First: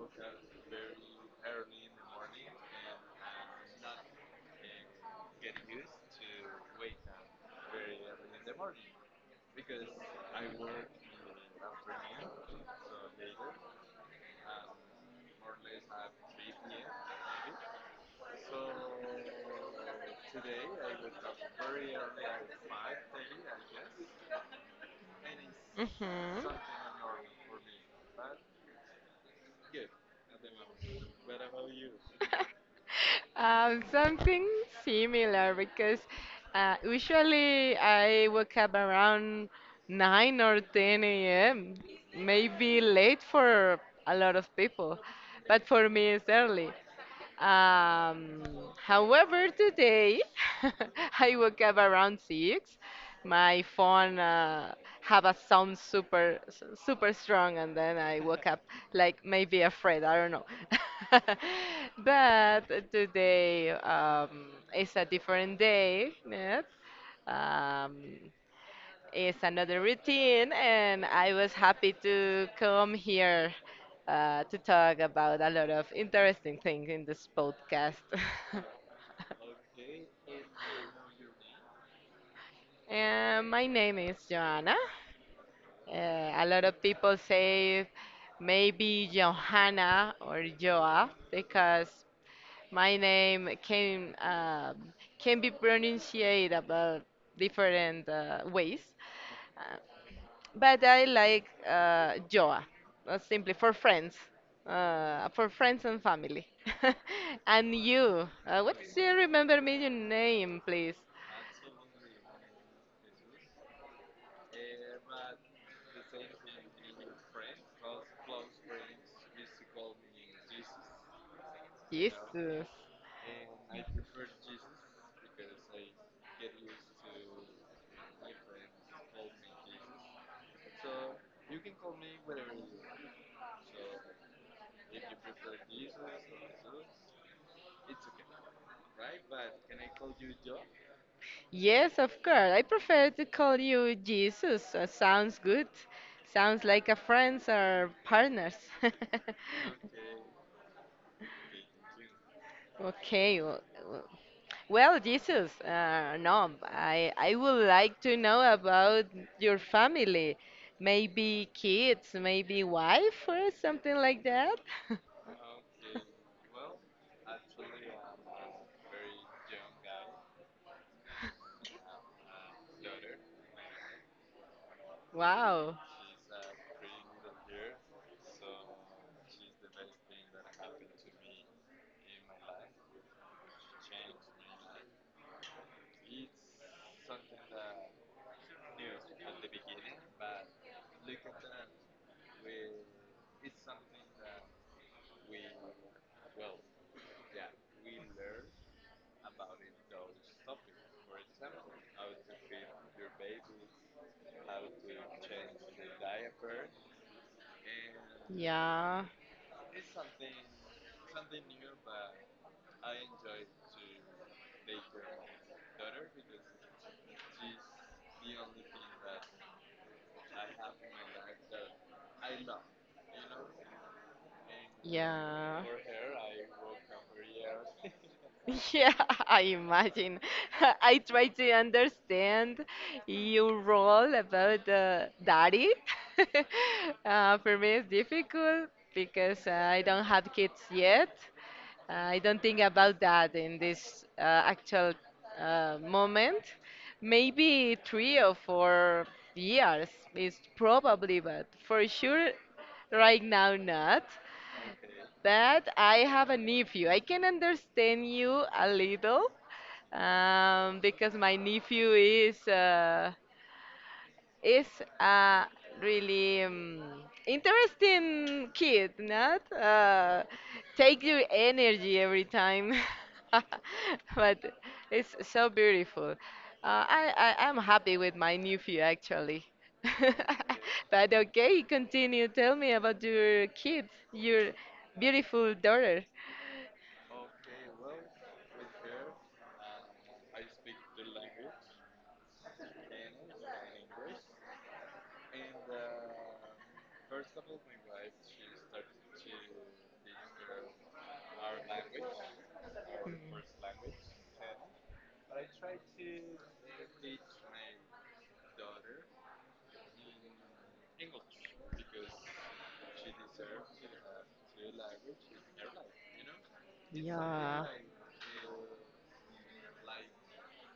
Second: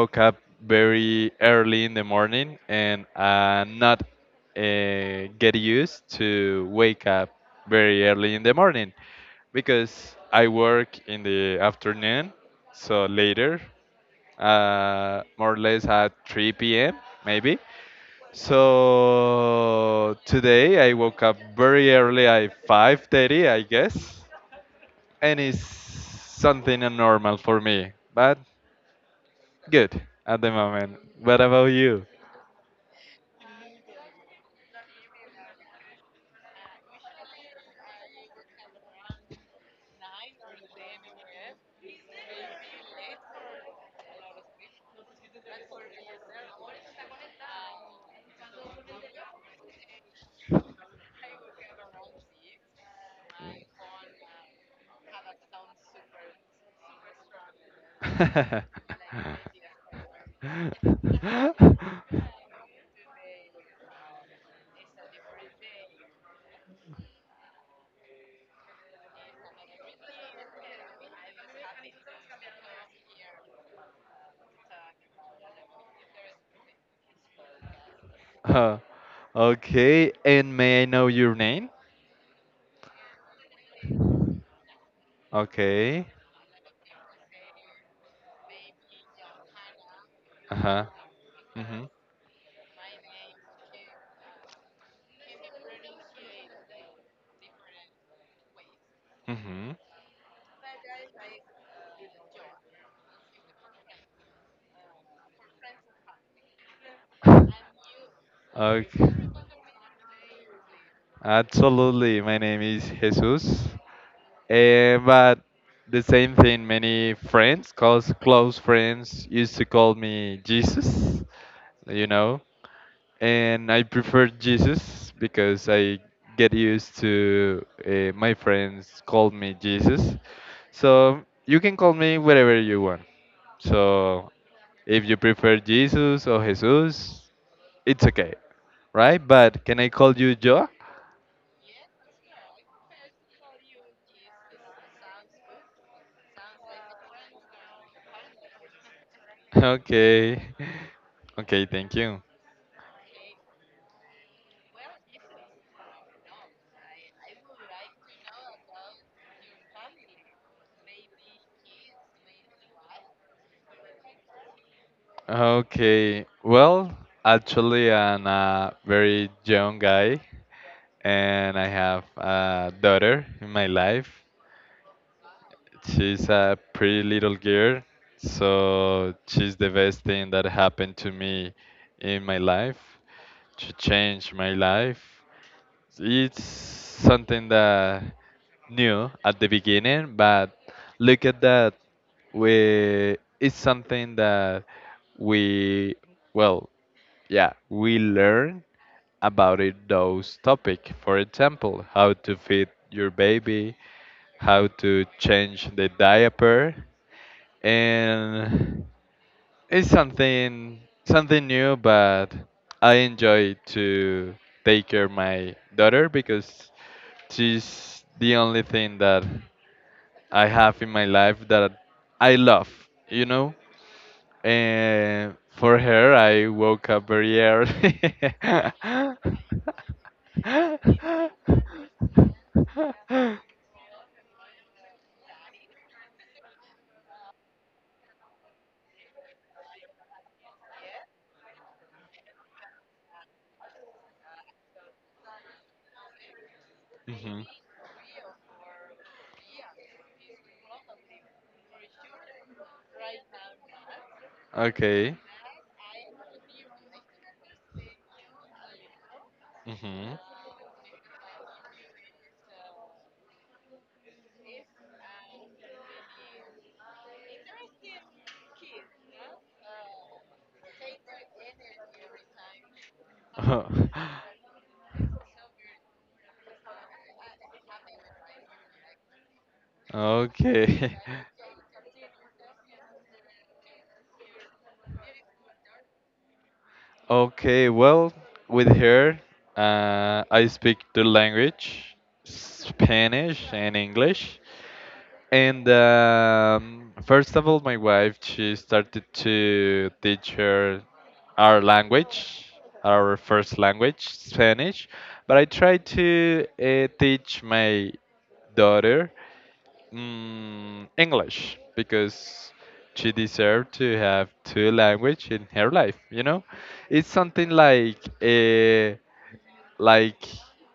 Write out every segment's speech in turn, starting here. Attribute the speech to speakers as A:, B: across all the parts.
A: woke up very early in the morning and not get used to wake up very early in the morning because I work in the afternoon, so later, more or less at 3 p.m. maybe. So today I woke up very early at 5:30, I guess, and it's
B: Mhm.
A: something abnormal for me, but good at the moment. What about you?
B: Something similar because usually I wake up around 9 or 10 a.m., maybe late for a lot of people, but for me it's early. Um, However, today I woke up around six. My phone have a sound super super strong, and then I woke up like maybe afraid. I don't know. But today is a different day. Yes. Um, it's another routine, and I was happy to come here to talk about a lot of interesting things in this podcast.
A: Uh, okay, and may I know your name?
B: My name is Joanna.
A: Okay.
B: A lot of people say maybe Johanna or
A: Uh-huh.
B: Joa
A: Mm-hmm.
B: because my name can be pronunciated about different ways. Uh, but I like Joa, simply for friends and family.
A: Mm-hmm.
B: And you, what do
A: Okay.
B: you remember me your name, please?
A: Absolutely. My name is Jesus. But the same thing, many friends, close friends, used to call me Jesus, you know,
B: Jesus.
A: and I prefer Jesus because I get used to my friends call me Jesus. So you can call me whatever you want. So if you prefer Jesus or Jesus, it's okay, right? But can I call you Joe?
B: Yes, of course. I prefer to call you Jesus. Sounds good. Sounds like a friends or partners.
A: Okay. Okay, thank you.
B: Okay. W- Well, Jesus, no, I would like to know about your family. Maybe kids, maybe wife or something like that.
A: Okay. Well, actually, I'm a very young guy, and I have a daughter in my life.
B: Wow.
A: She's a pretty little girl, so she's the best thing that happened to me in my life. She changed my life. It's something that new at the beginning, but look at that. We it's something that we well yeah, we learn about it those topic. For example, how to feed your baby, how to change the diaper, and
B: Yeah.
A: it's something new. But I enjoy to take care of my daughter because she's the only thing that I have in my life that I love. You know, and
B: Yeah.
A: for her, I woke up very early.
B: Yeah, I imagine. I try to understand
A: Mhm.
B: your role about the daddy. For me, it's difficult because I don't have kids yet. I don't think about that in this actual moment. Maybe 3 or 4 years is probably, but for sure, right now, not
A: Okay.
B: but I have a nephew. I can understand you a little
A: Mhm.
B: because my nephew is a really interesting kid, not? Take your energy every time. But it's so beautiful. Uh, I, I'm happy with my nephew actually.
A: Okay.
B: But okay, continue. Tell me about your kids, your beautiful daughter.
A: Okay, well, with her, I speak the language, Spanish and English. And First of all, my wife she started to teach her our language, our first language, Spanish. But I tried to teach my daughter English because she deserved to have two language in her life. You know, it's something
B: Yeah.
A: like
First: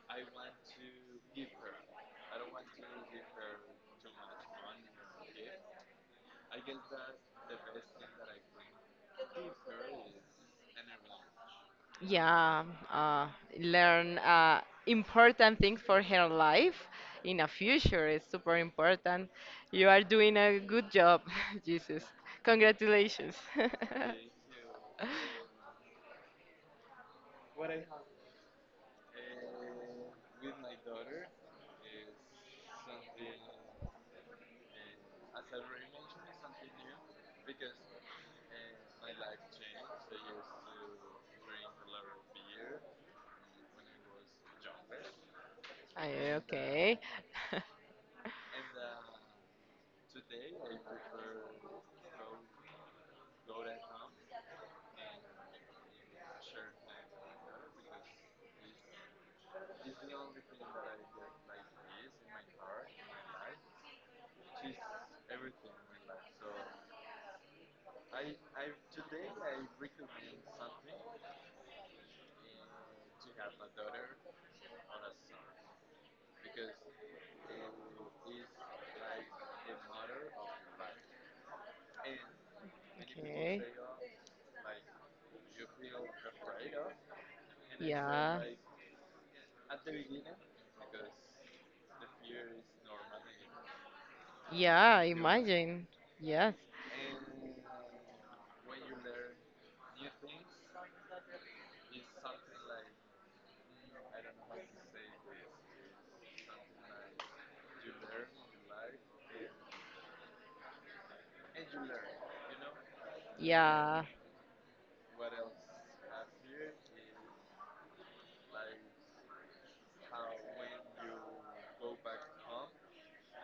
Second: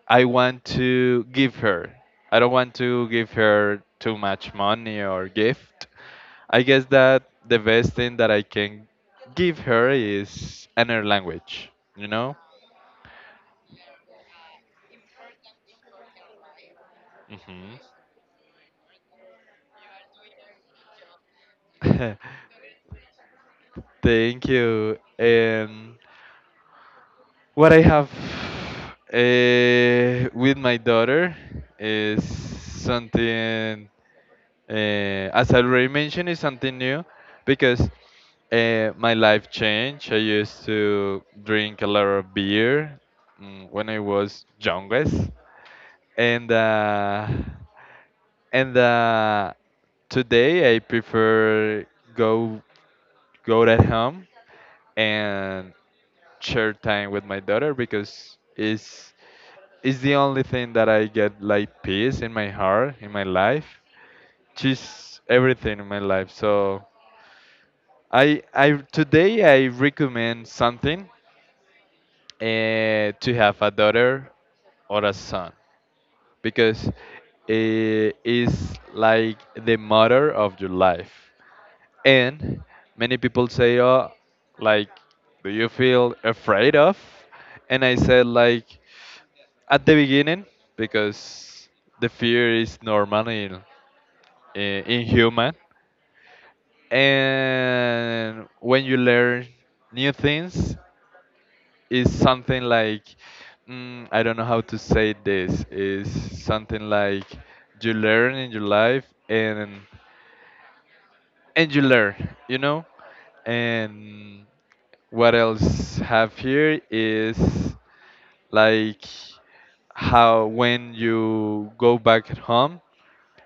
A: I want to give her. I don't want to give her too much money or gift. I guess that the best thing that I can give her is another language, you know?
B: Yeah, uh, learn important things for her life in a
A: Hmm.
B: future is super important. You are doing a good job, Jesus. Congratulations.
A: Thank you. And what I have with my daughter is something. As I already mentioned, it's something new because my life changed. I used to drink a lot of beer, when I was youngest,
B: Ay,
A: and
B: okay.
A: uh, and today I prefer go go at home and share time with my daughter because it's the only thing that I get like peace in my heart in my life. She's everything in my life. So I today I recommend something, to have a daughter or a son because it is like the mother of your life. And many people
B: Okay.
A: say, "Oh, like, do you feel afraid of?" And I said,
B: Yeah.
A: like, at the beginning because the fear is normal in
B: Yeah,
A: human
B: imagine. Yes.
A: and when you learn new things is something like, I don't know how to say this is something like you learn in your life and you learn, you know,
B: Yeah.
A: and what else have here is like how when you go back home,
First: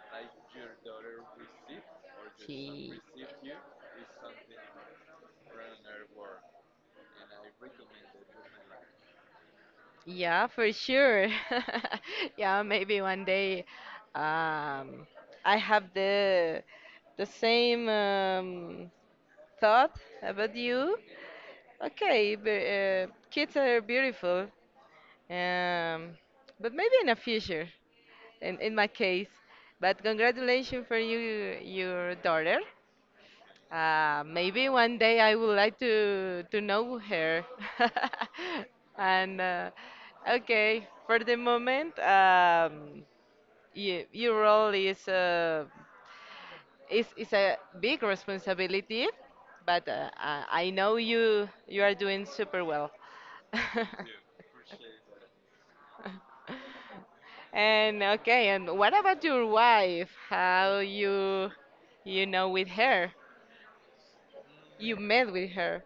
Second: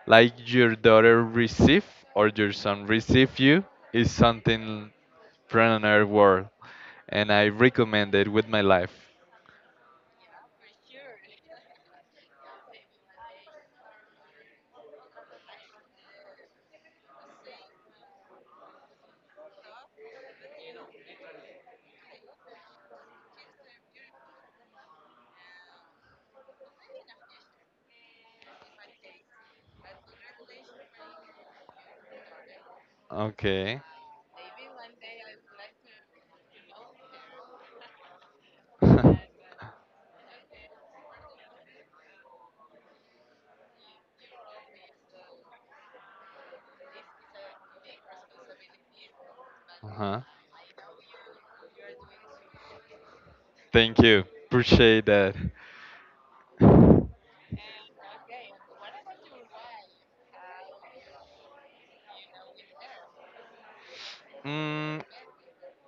A: like your daughter receive or your son
B: He.
A: receive you is something from another world, and I recommend it with my life.
B: Yeah, for sure. Yeah, maybe one day um, I have the same thought about you. Okay, but, kids are beautiful, um, but maybe in the future, in my case. But congratulations for you, your daughter.
A: Okay.
B: Maybe one day I would like to know her.
A: Uh-huh.
B: And okay, for the moment, your role is a big responsibility, but I know you are doing super well.
A: Thank you, appreciate that.
B: And okay, and what about your wife? How you know with her? You
A: mm,
B: met with her.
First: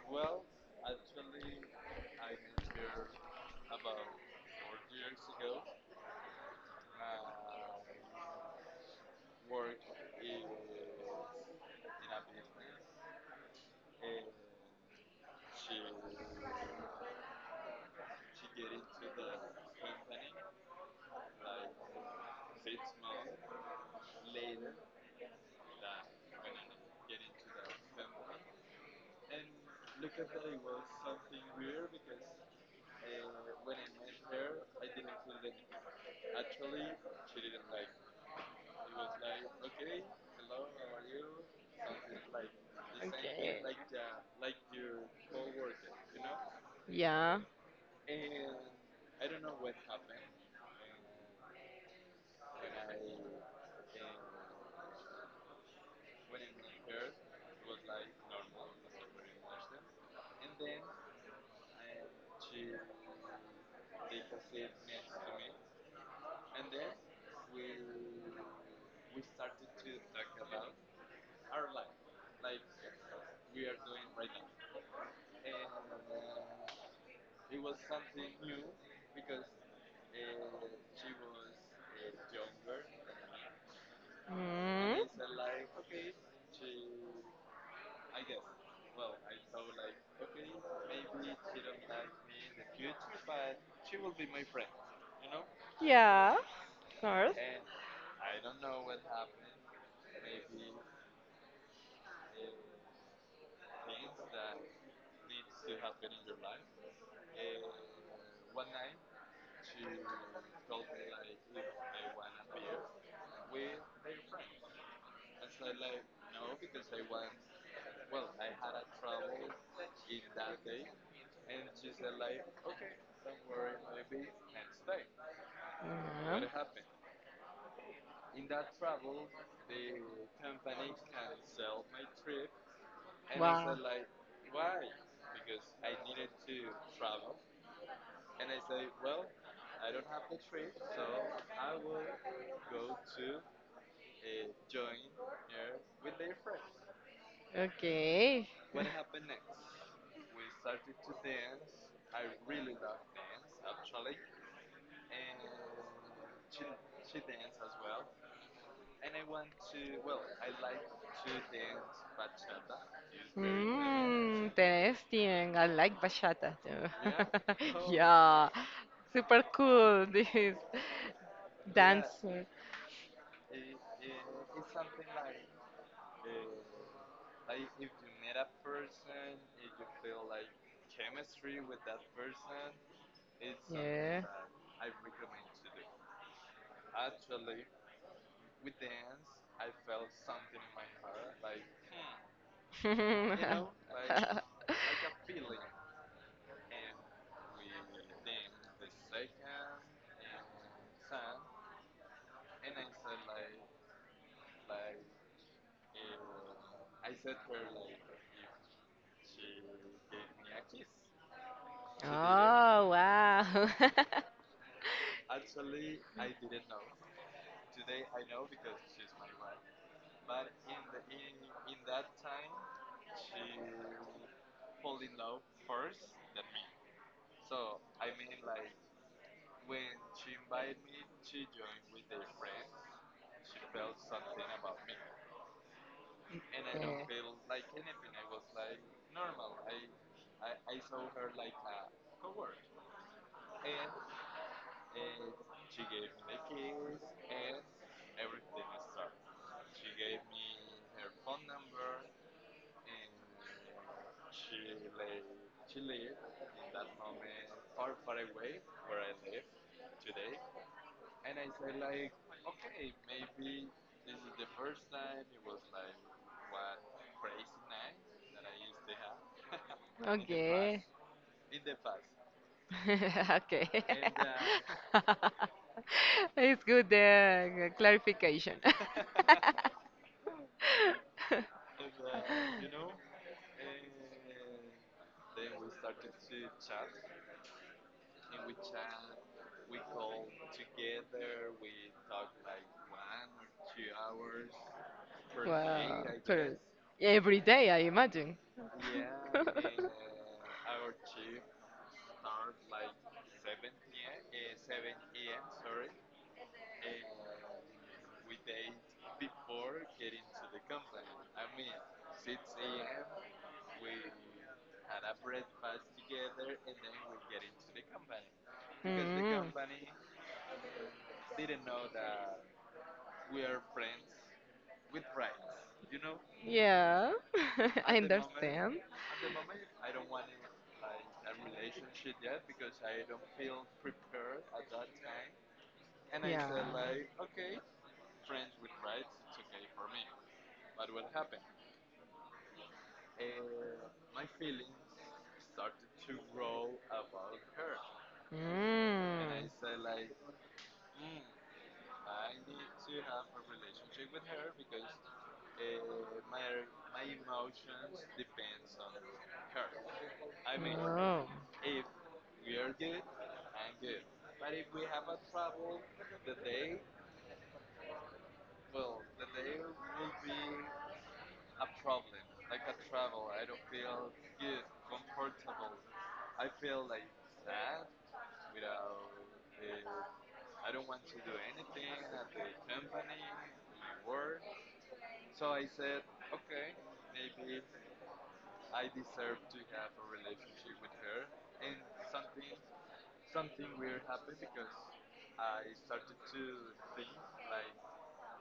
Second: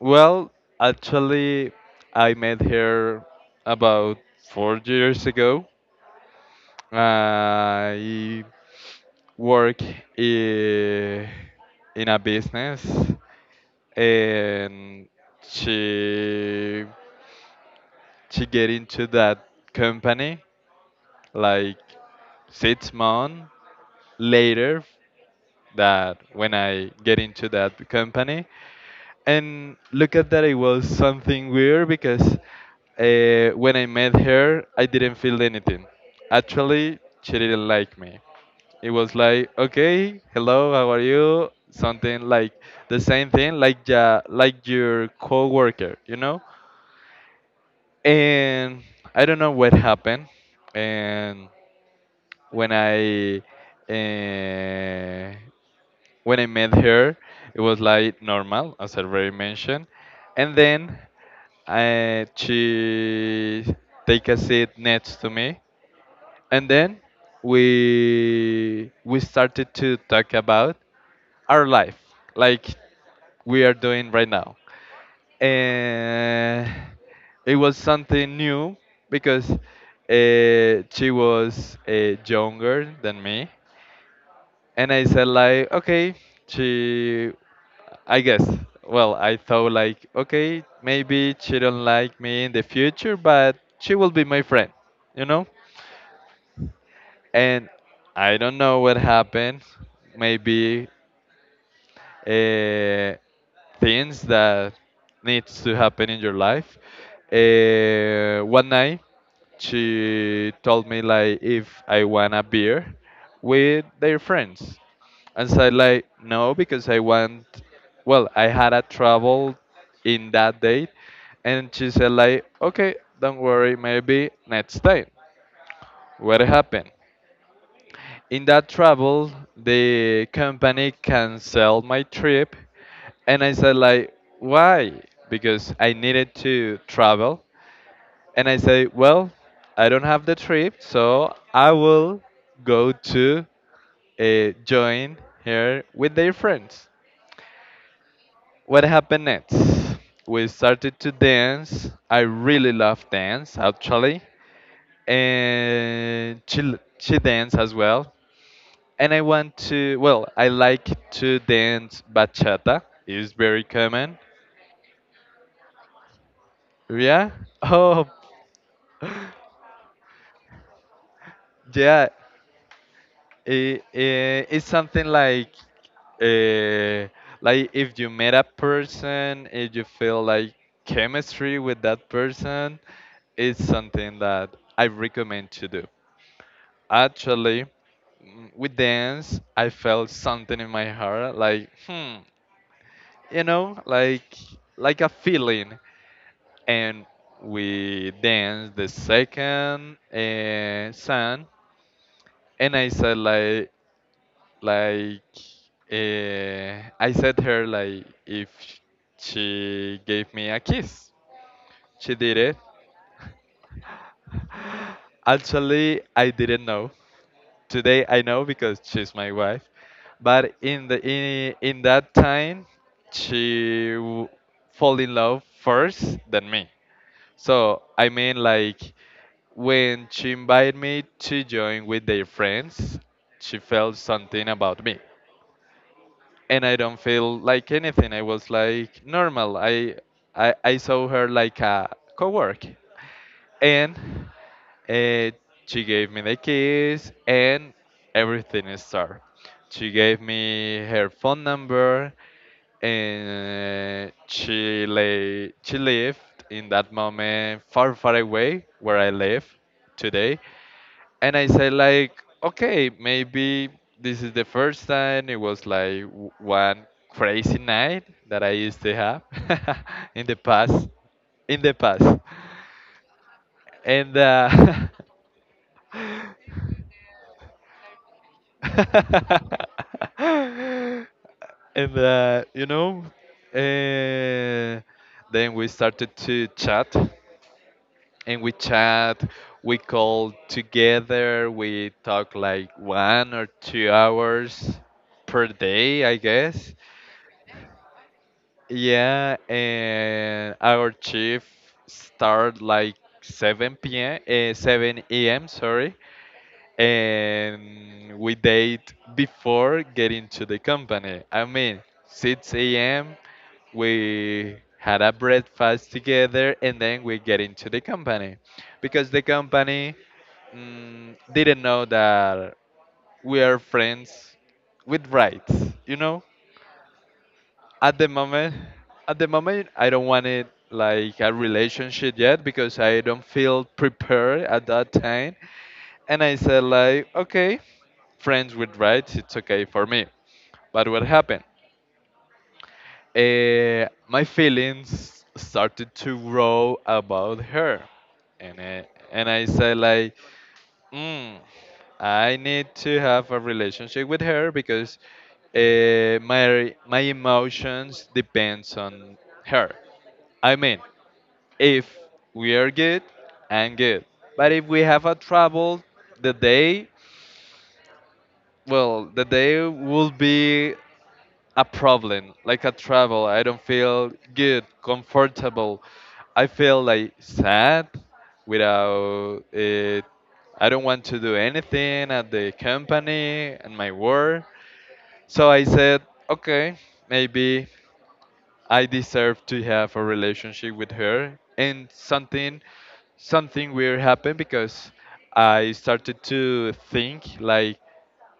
A: well, actually I met her about 4 years ago. i work i- in a business, and she to get into that company like 6 months later. That when I get into that company and look at that it was something weird because when I met her I didn't feel anything. Actually she didn't like me. It was like okay, hello, how are you? Something like the same thing
B: Okay.
A: like ja, like your coworker, you know?
B: Yeah.
A: And I don't know what happened and when I uh, when I met her, it was like normal, as I already mentioned, and then she take a seat next to me, and then we started to talk about our life, like we are doing right now, and it was something new because she was younger than me and
B: Mm.
A: I said like, okay, she, I guess. Well, I thought like, okay, maybe she don't like me in the future, but she will be my friend, you know.
B: Yeah. Of course.
A: And I don't know what happened. Maybe uh, things that needs to happen in your life. One night, she told me like if I want a beer with their friends. And so I like no because I want, well, I had a trouble in that date and she said like okay, don't worry, maybe next time. What
B: Yeah.
A: happened? In that travel the company canceled my trip and I
B: Wow.
A: said like why? Because I needed to travel and I say, well, I don't have the trip, so I will go to join her with their friends.
B: Okay.
A: What happened next? We started to dance. I really love dance, actually, and she dance as well. And I want to. Well, I like to dance bachata. It's very common.
B: Mm, interesting. I like bachata too.
A: Yeah. Oh,
B: Yeah. Super cool. This
A: yeah.
B: dancer.
A: It's something uh, like if you met a person, if you feel like chemistry with that person, it's something
B: Yeah.
A: that I recommend to do. Actually, with dance, I felt something in my heart, like hmm, you know, like a feeling. And we danced the second song, and I said like, I said her like if she gave me a kiss. She did it.
B: Oh, wow.
A: Actually, I didn't know. Today I know because she's my wife. But in that time, she w- fall in love first than me. So I mean, like when she invited me to join with their friends, she felt something about me, and I don't
B: Yeah.
A: feel like anything. I was like normal. I saw her like a coworker and uh, she gave me the keys and everything is started. She gave me her phone number and she lived in that moment far far away where I live today and I said like okay maybe this is the first time it was like one crazy night that I used to have in the
B: Okay.
A: past in the past
B: Okay.
A: and and
B: It's good the clarification.
A: you know, uh, then we started to chat, and we chat, we call together, we talk like 1 or 2 hours per
B: Wow.
A: day, I guess.
B: Every day, I imagine.
A: Yeah, and our chief start like 7 p.m. Uh, 7 a.m. Sorry, and we date before getting to the company. I mean, 6 a.m. we had a breakfast together, and then we get into the company because the
B: Mm.
A: company, didn't know that we are friends with rights. You know,
B: Yeah, I
A: at the moment,
B: understand.
A: at the moment, I don't want it like a relationship yet because I don't feel prepared at that time. And I said
B: Yeah.
A: like, okay, friends with rights, it's okay for me. But what happened? My feelings started to grow about her, and uh, and I said
B: Mm.
A: like, mm, I need to have a relationship with her because my emotions depends on her. I mean, if we are good, I'm good. But if we have a trouble, the day, well, the day will be a problem, like a trouble. I don't feel good, comfortable. I feel like sad without it. I don't want to do anything at the company and my work. So I said, okay, maybe I deserve to have a relationship with her. And something weird happened because I started to think like,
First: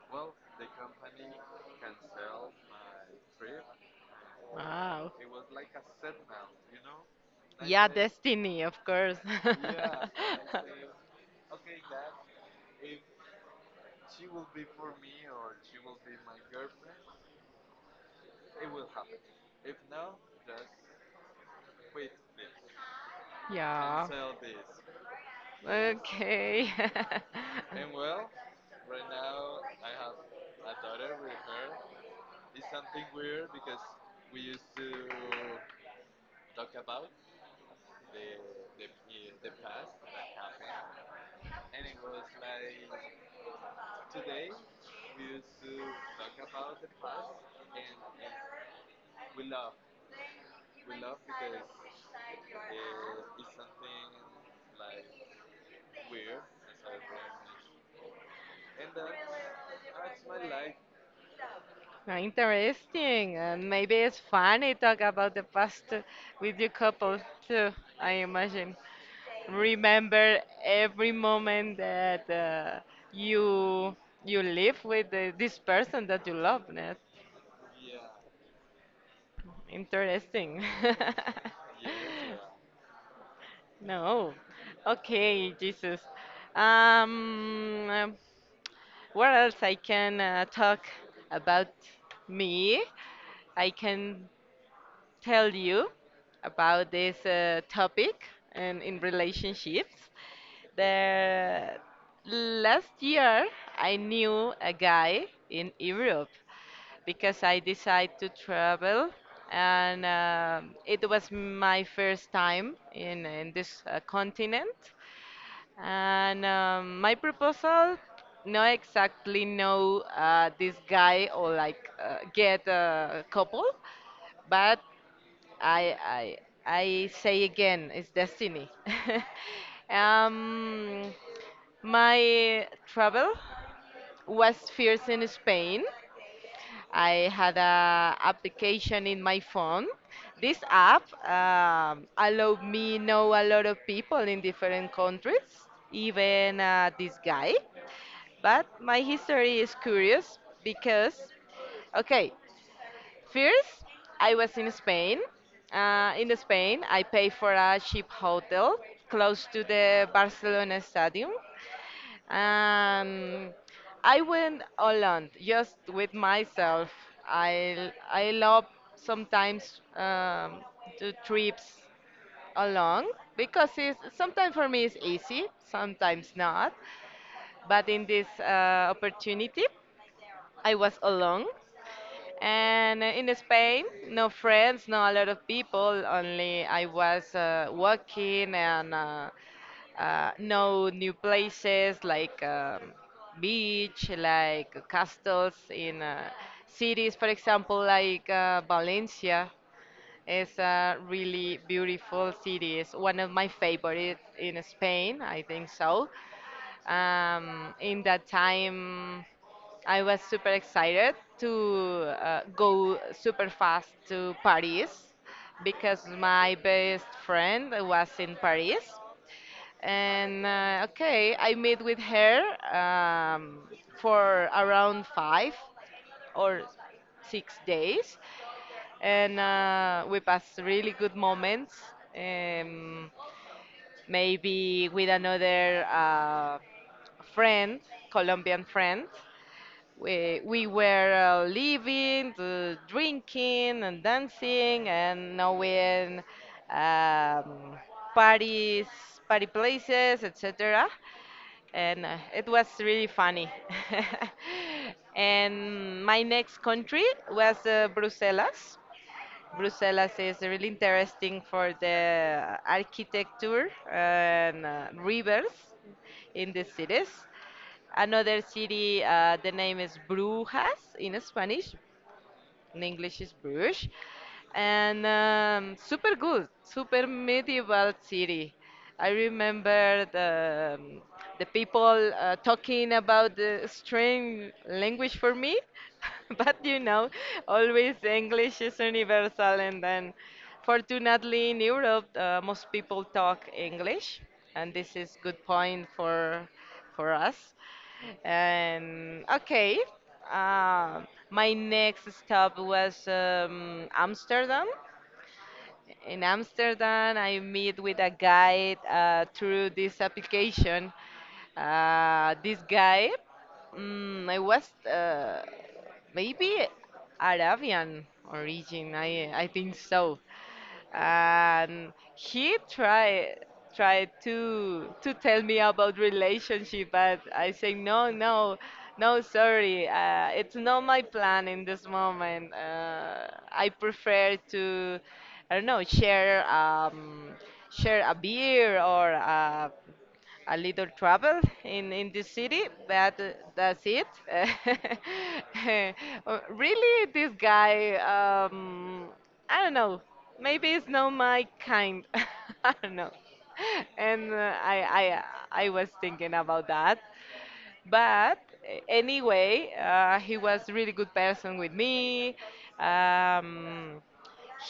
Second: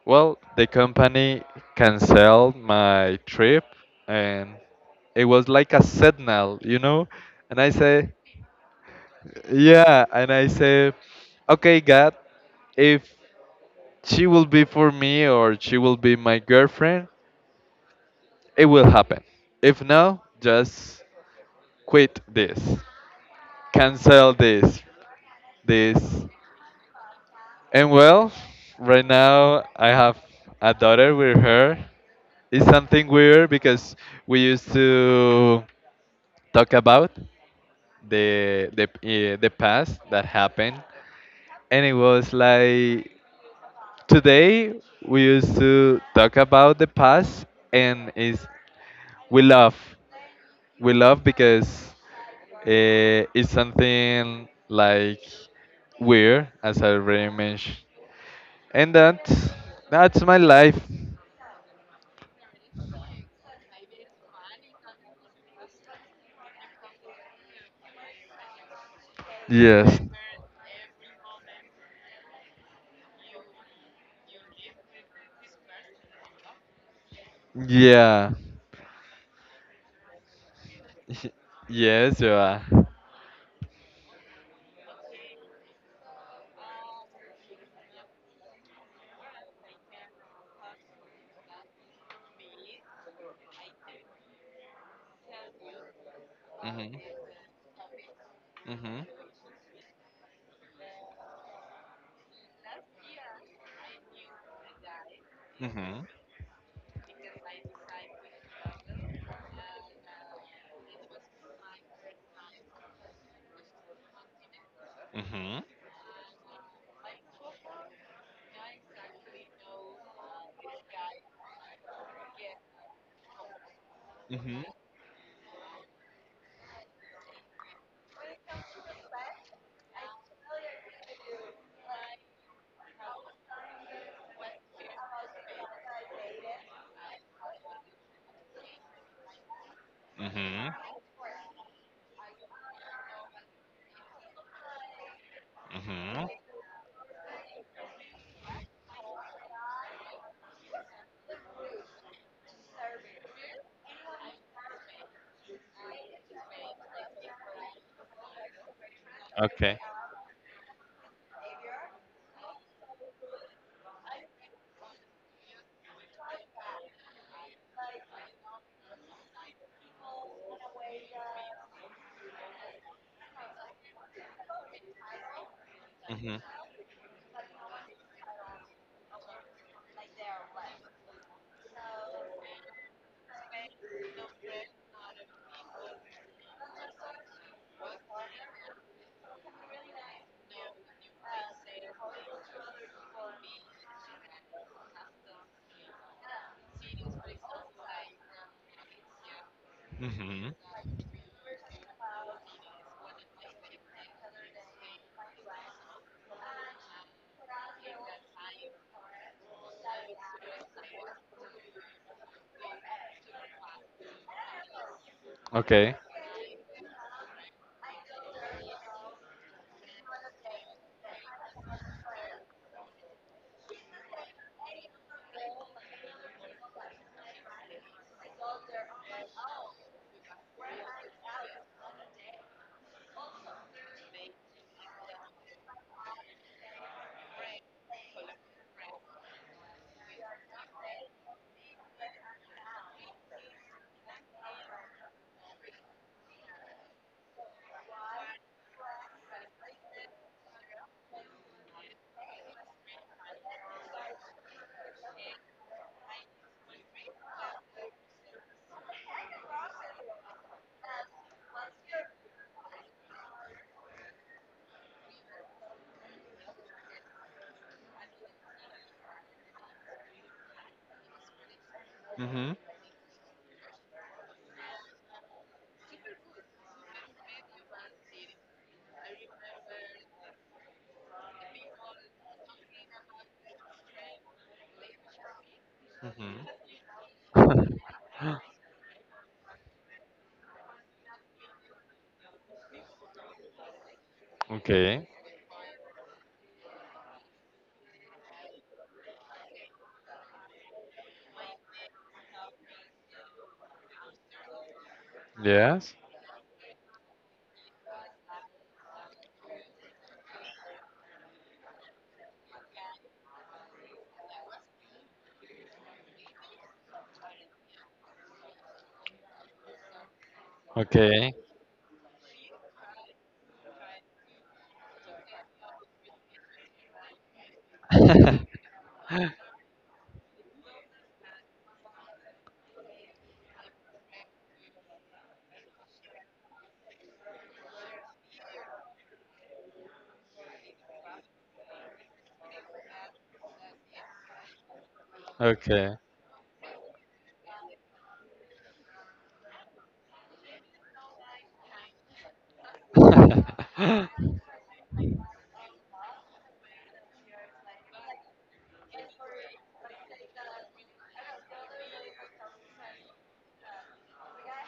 A: well, the company canceled my trip and
B: Oh.
A: it was like a signal, you know? And I
B: Yeah,
A: say,
B: destiny, of course.
A: yeah, and I say, okay, God, if she will be for me or she will be my girlfriend, it will happen. If no, just quit this,
B: Yeah.
A: cancel this.
B: Okay.
A: And well, right now I have a daughter with her. It's something weird because we used to talk about the past that happened and it was like today we used to talk about the past and is we love we love because it's something like weird as I already mentioned and that that's my life.
B: Interesting. And maybe it's funny talk about the past with your couple too, I imagine.
A: Yes.
B: Remember every moment that you you live with this person that you love. That's
A: Yeah.
B: interesting.
A: Yes you are.
B: No. Okay, Jesus. Um, um, what else I can talk about me? I can tell you about
A: Hmm.
B: this topic and
A: Hmm.
B: in relationships. The last year I knew a guy
A: Hmm.
B: in
A: Hmm.
B: Europe because I decided to travel and it was my first time in this continent and my proposal, not exactly know this guy or like get a couple,
A: Hmm.
B: but I I I say again, it's destiny. um, my travel was first in Spain. I had a application in my phone. This
A: Hmm.
B: app allowed me know a lot of people in different countries,
A: Hmm.
B: even this guy. But my history is curious because, okay, first I was in Spain. In Spain, I paid for a cheap hotel close to
A: Okay.
B: the Barcelona Stadium. Um, I went alone, just with myself. I love sometimes do trips along because it's sometimes for me it's easy, sometimes
A: Mhm.
B: not. But in this opportunity, I was alone and in Spain, no friends, no a lot of people. Only I was walking and no new places like beach, like castles in cities. For example, like Valencia is
A: Mhm.
B: a really beautiful city. It's one of my favorite in Spain. I think so. In that time. I was super excited to go super fast to Paris
A: Okay.
B: because my best friend was in Paris. And okay, I met with her um, for around 5 or 6 days. And we passed really good moments. Um, Maybe with another friend, Colombian friend we were living, drinking and dancing and knowing um, parties, party places, etc. And it was really funny. And my next country was Brussels. Brussels is really interesting for the architecture and rivers in the cities. Another city, the name is Brujas in Spanish,
A: Mhm.
B: in English is Bruges, and super good, super medieval city. I remember the people talking about the strange language for me,
A: Mhm.
B: but always English is universal, and then fortunately in Europe most people talk English, and this
A: Okay.
B: is good point for us. And okay, uh, my next stop was Amsterdam.
A: Yes.
B: In Amsterdam, I meet with a guide through this application. This guy, I was maybe Arabian origin. I think so.
A: Okay.
B: And he tried to tell me about relationship, but I say no, no, no, sorry. It's not my plan in this moment. I prefer to, I don't know, share a beer or a little trouble in this city, but that's it.
A: Okay.
B: Really, this guy, I don't know. Maybe it's not my kind. I don't know. And I was thinking about that, but anyway, he was really good person with me. Um,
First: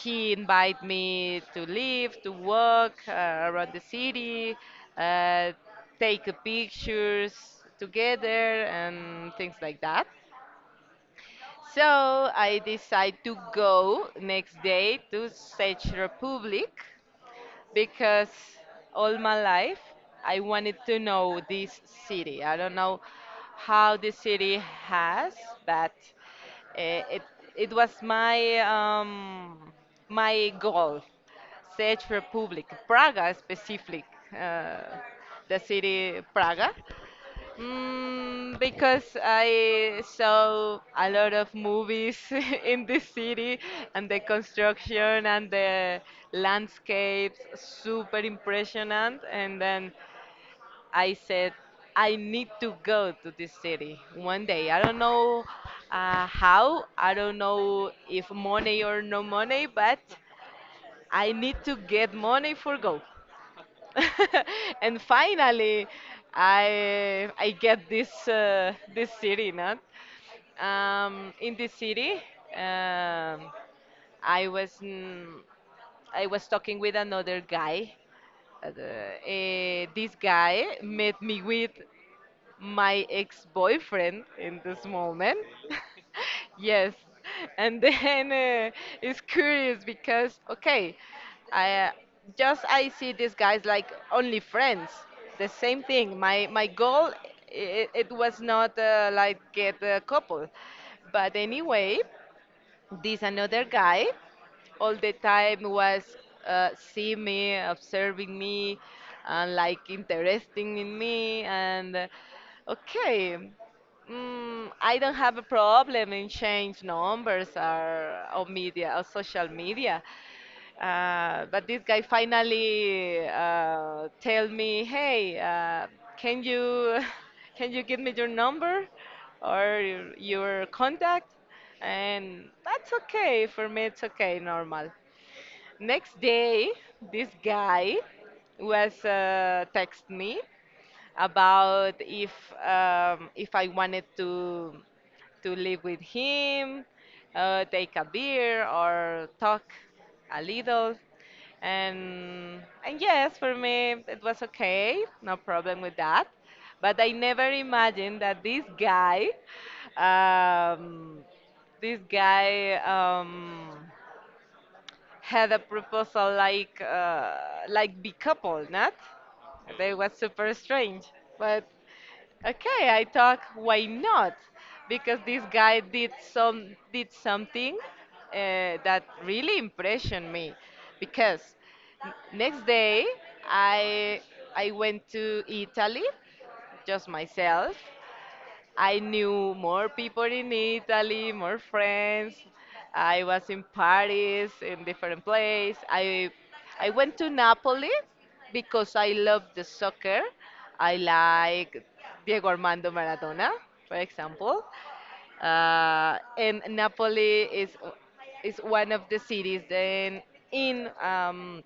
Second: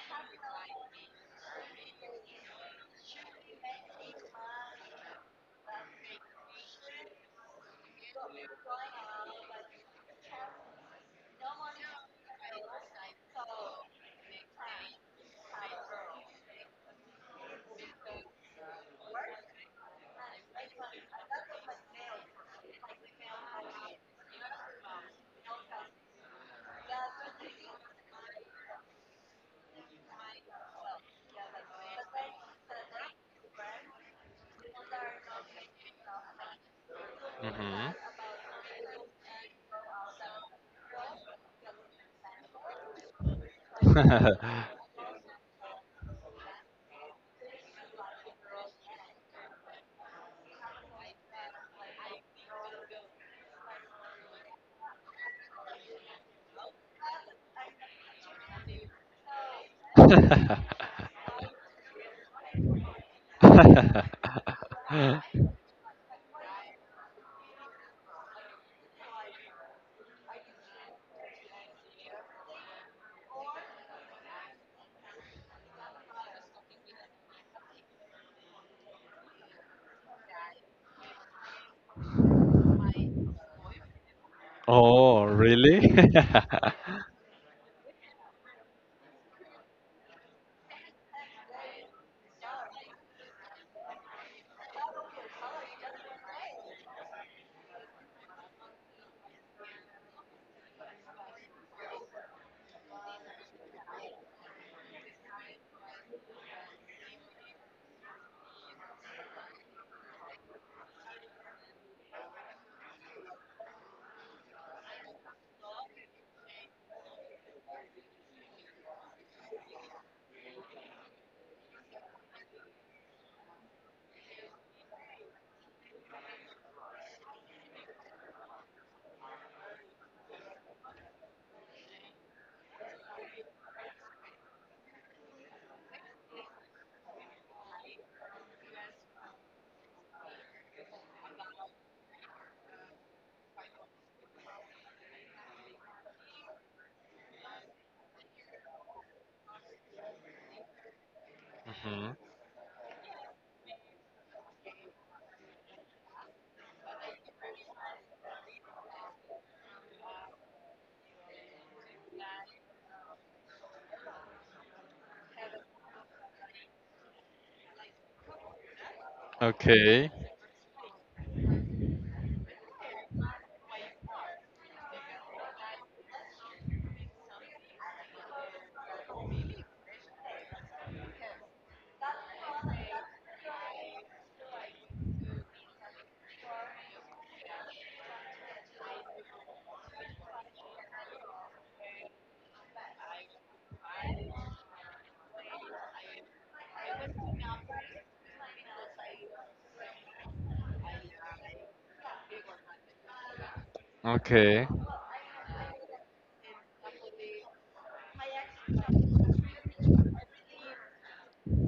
B: he invited me to live, to walk around the city, uh, take pictures together, and things like that. So I decide to go next day to Czech Republic because all my life I wanted to know this city. I don't know how the city has, but uh, it it was my my goal Czech Republic, Praga specific, uh, the city Praga,
A: Mhm.
B: because I saw a lot of movies in this city and the construction and the landscapes, super impressionant. And then I said, I need to go to this city one day. I don't know how, I don't know if money or no money, but I need to get money for go. And finally, I get this city, not? In this city, um, I was mm, I was talking with another guy. This guy met me with my ex-boyfriend in this
A: Oh,
B: moment.
A: really?
B: Yes. And then it's curious because okay, I just I see these guys like only friends. The same thing. My goal it was not like get a couple. But anyway, this another guy all the time was see me, observing me, and like interesting in me. And okay, I don't have a problem in change numbers or media or social media. But this guy finally tell me, hey, can you can you give me your number or your contact? And that's okay for me. It's okay, normal. Next day, this guy was text me about if I wanted to live with him, take a beer or talk a little,
A: Mhm.
B: and yes, for me it was okay, no problem with that. But I never imagined that this guy, um, this guy. Um, had a proposal like be couple, not? That
A: Okay.
B: was super strange. But okay, I thought why not? Because this guy did something that really impressioned me. Because next day I I went to Italy just myself. I knew more people in Italy, more friends. I was in Paris, in different place. I went to Napoli because I love the soccer. I like Diego Armando Maradona, for example.
A: Okay.
B: And Napoli is one of the cities then in um,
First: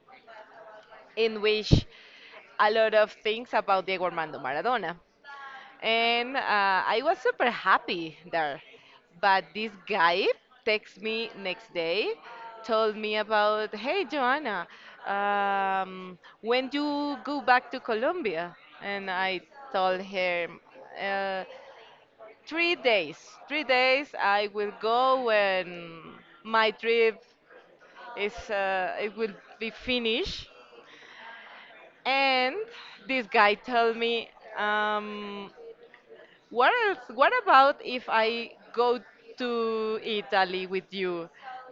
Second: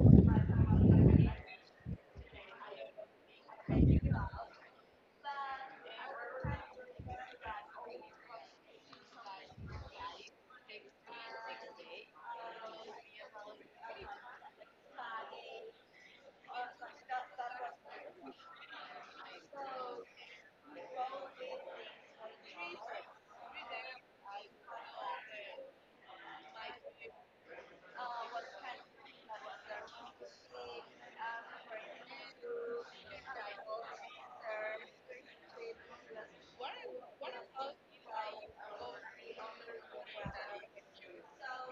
B: in which a lot of things about Diego Armando Maradona and I was super happy there. But this guy texted me next day, told me about, hey, Joanna, when you go back to Colombia, and I told her, uh, 3 days, 3 days I will go when my trip is, it will be finished. And this guy told me, um, What else? What about if I go to Italy with you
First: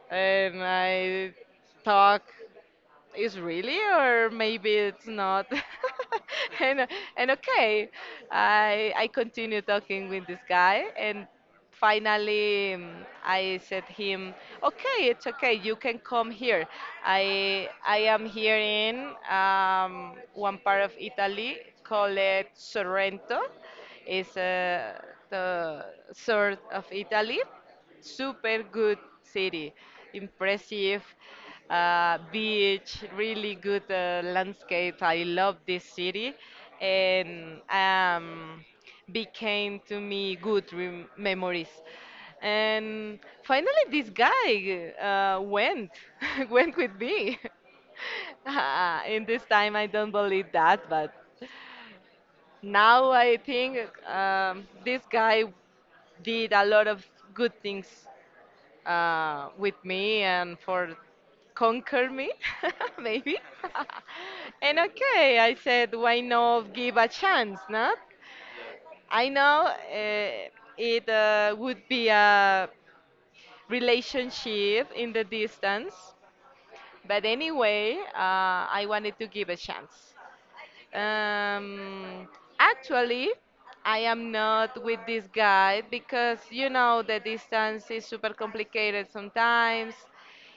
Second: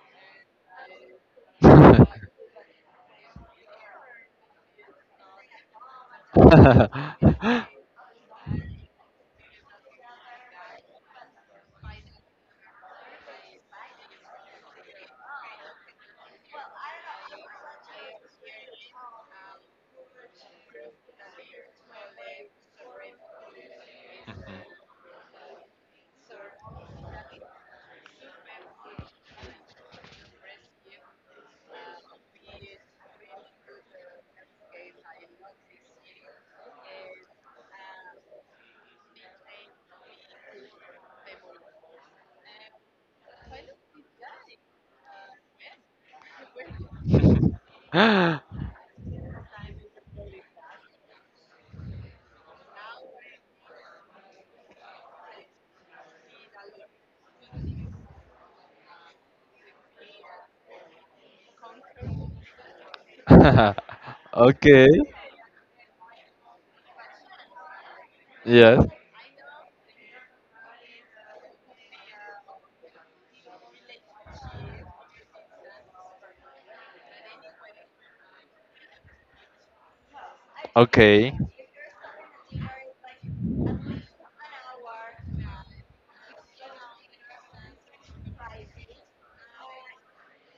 B: and I talk? Is really or maybe it's not. and and
A: Mhm.
B: okay, I continue talking with this guy, and finally I said him, okay, it's okay, you can come here. I am here in one part of Italy called Sorrento. Is the south of Italy. Super good city, impressive beach, really good landscape. I love this city, and became to me good memories. And finally, this guy went went with me.
A: Okay.
B: Ah, in this time, I don't believe that, but now I think this guy did a lot of good things with me and for conquer me, maybe. And okay, I said, why not give a chance, not?
A: Yes.
B: I know it would be a relationship in the distance, but anyway, I wanted to give a chance.
A: Okay.
B: Um, Actually, I am not with this guy because you know the distance is super complicated sometimes.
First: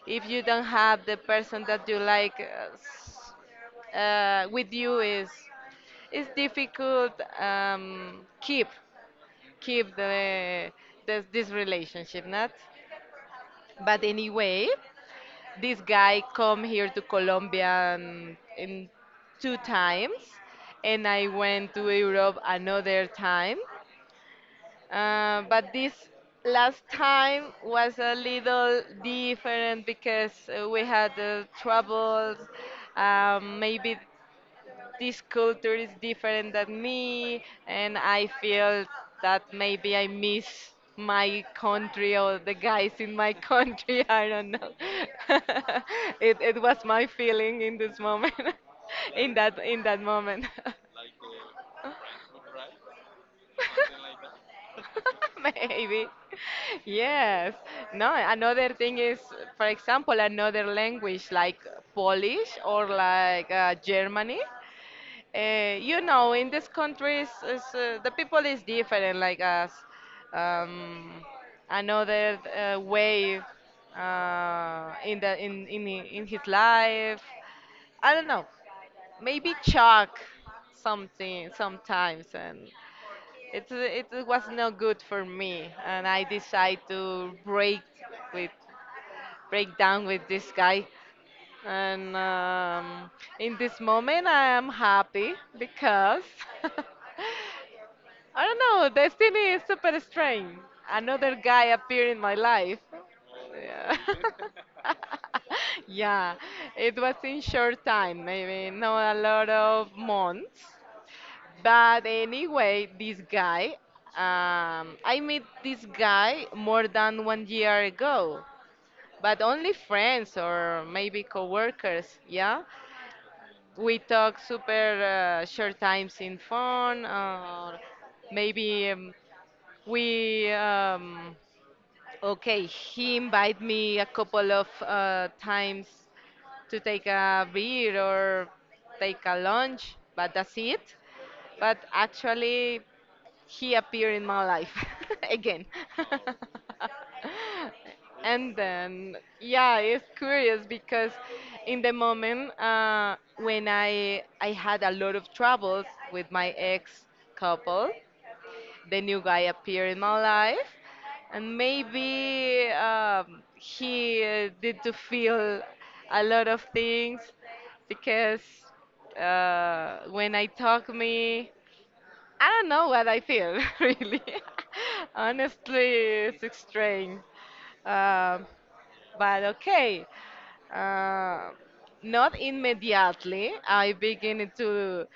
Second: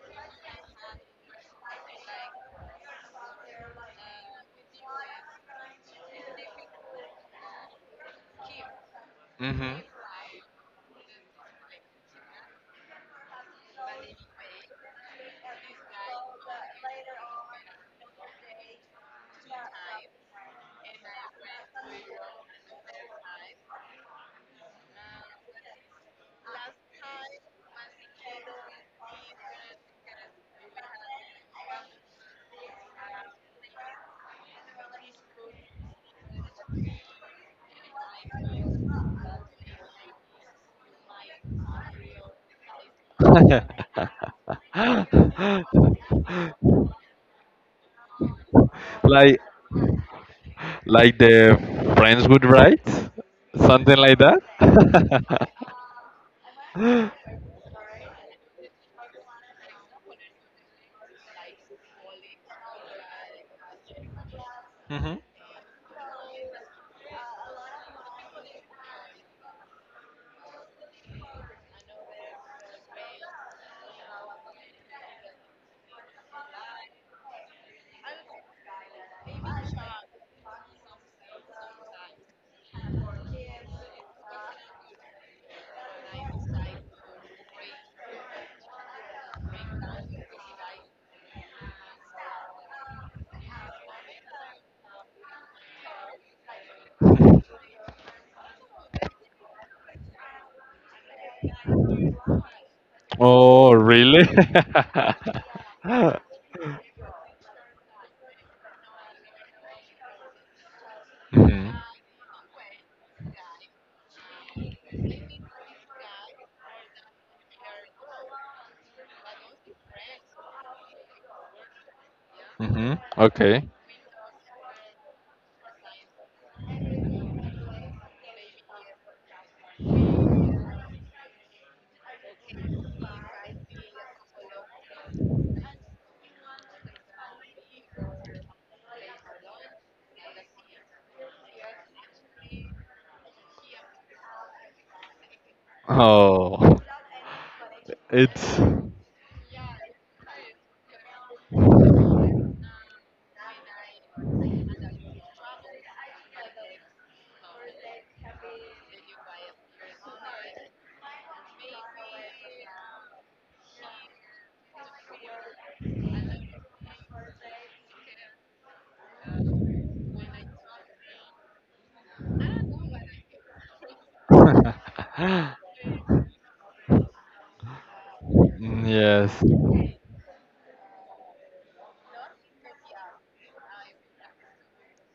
B: If you don't have the person that you like with you, is it's difficult keep
A: Mm-hmm.
B: keep the this relationship, not. But anyway, this guy come here to Colombia in two times, and I went to Europe another time. But this last time was a little different because we had troubles. Maybe this culture is different than me, and I feel that maybe I miss my country or the guys in my country. I don't know. It was my feeling in this moment, in
A: like
B: that moment.
A: like the friends would write something like that.
B: Maybe.
A: Hmm.
B: Yes. No, another thing is, for example, another language like Polish or like Germany. You know, in these countries, is, the people is different, like us. Um, another way in the in hi- in his life. I don't know. Maybe shock something sometimes, and it was not good for me, and I decide to break with, break down with this guy. And in this moment, I am happy because I don't know, destiny is super strange. Another guy appeared in my life.
A: Oh,
B: Yeah.
A: really?
B: Yeah, it was in short time, maybe not a lot of months.
A: Hmm.
B: But anyway, this guy, I met this guy more than one year ago, but only friends or maybe coworkers, yeah.
A: Hmm. Okay.
B: We talk super short times in phone, or maybe we okay, he invite me a couple of times to take a beer or take a lunch, but that's it. But actually, he appeared in my life again.
A: Oh,
B: And
A: it's.
B: then, yeah, it's curious because in the moment when I had a lot of troubles with my ex couple, the new guy appeared in my life. And maybe he did to feel a lot of things, because when I talk me, I don't know what I feel. Really, honestly, it's strange. um, but
A: Yes.
B: okay, uh, not immediately. I begin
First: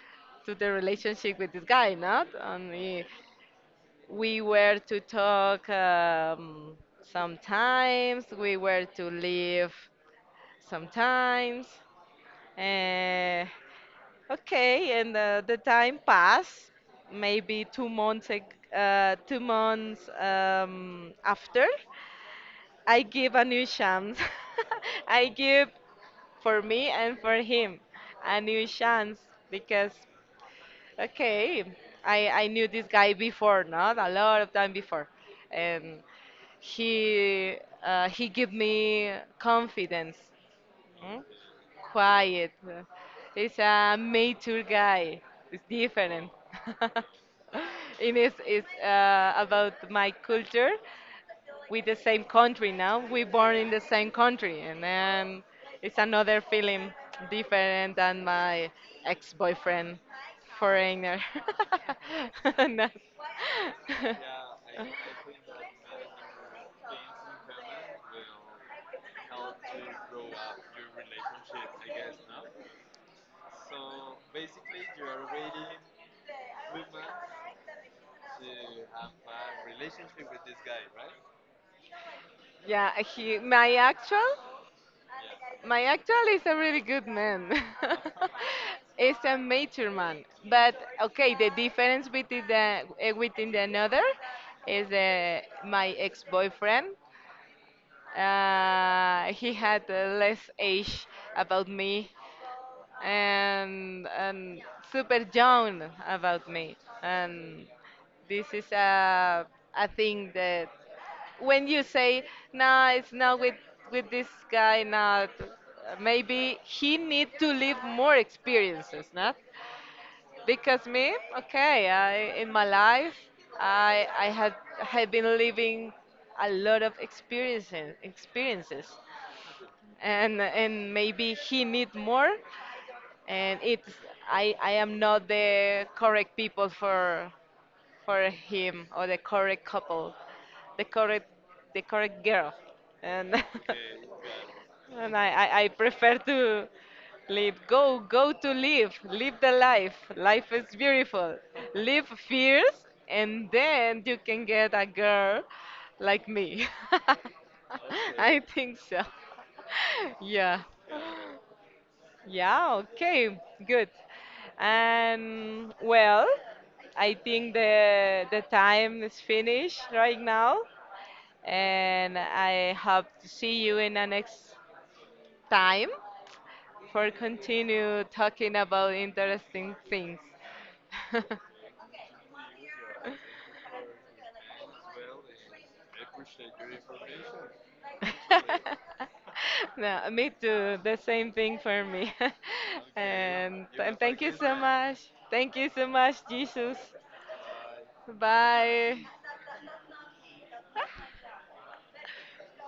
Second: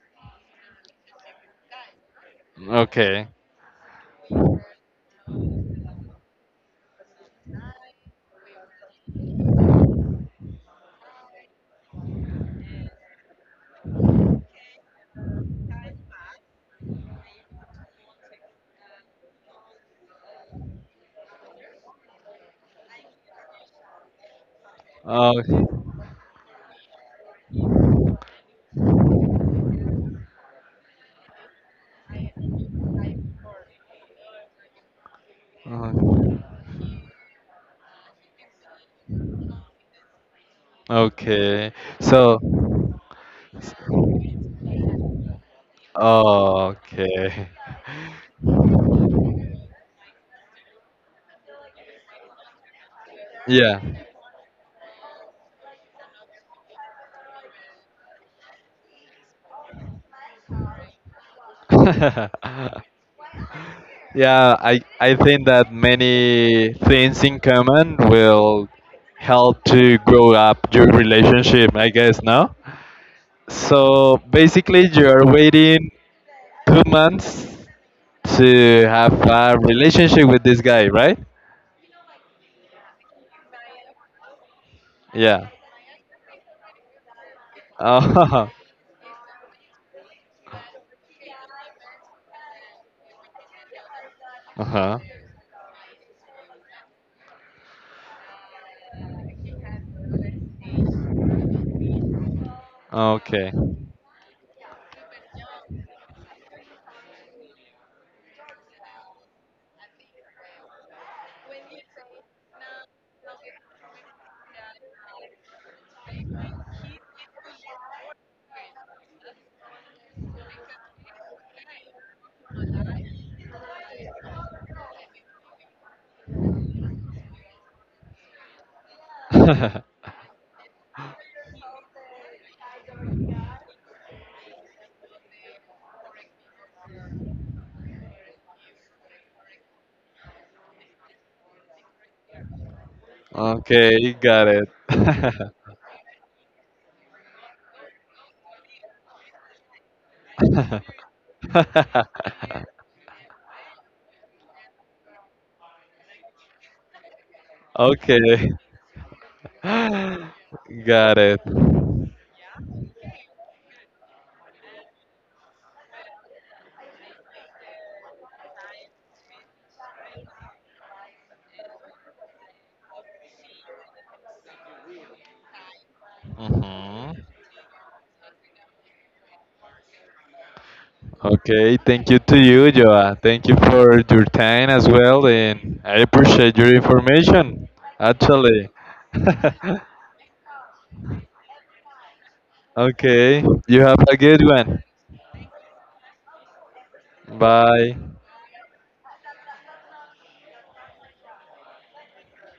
B: to the relationship with this guy. Not, and
A: Okay.
B: we were to talk sometimes. We were to live sometimes. Uh, okay, and the time passed. Maybe two months. Two months after. I give a new chance. I give,
A: Oh,
B: for me and for him, a new chance because, okay, I knew this guy before, not a lot of time before, and he he give me confidence. mm,
A: okay. So,
B: Quiet. He's a mature guy. It's different.
A: okay.
B: And it's about my culture with the same country. Now, we born in the
A: Yeah.
B: same country, and then it's another feeling, different than my ex-boyfriend, foreigner. No.
A: Yeah, I think that many things in common will help to grow up your relationship, I guess, no? So basically, you are waiting 2 months to have a relationship with this guy, right?
B: Yeah, he my actual,
A: Yeah.
B: my actual is a really good man.
A: Uh
B: It's a mature man. But okay, the difference between the eh, within the another is
A: huh.
B: my ex-boyfriend. He had less age about me,
A: Okay.
B: and super young about me. And this is a thing that when you say, nah, it's not with with this guy, not. Maybe he need to live more experiences, not? Because me, okay, I in my life, I had been living a lot of experiences, experiences, and maybe he need more. And it's, I am not the correct people for him, or the correct couple, the correct, the correct girl, and
A: Okay, you got it.
B: okay. and I, I, I prefer to live. Go to live. Live the life. Life is beautiful. Live fierce, and then you can get a girl like me. Okay. I
A: Okay.
B: think so. Yeah.
A: Got it.
B: Yeah, okay, good. And well, I think the time is finished right now, and I hope to see you in the next time for
A: Hmm.
B: continue talking about interesting things.
A: Okay, thank you to you, Joa. Thank you for your time as well, and I appreciate your information, actually.
B: No, me too. The same thing for me.
A: Okay,
B: And,
A: you have
B: and
A: a
B: thank you
A: good
B: so
A: one.
B: much. Thank you so much, Jesus.
A: Bye.
B: Bye.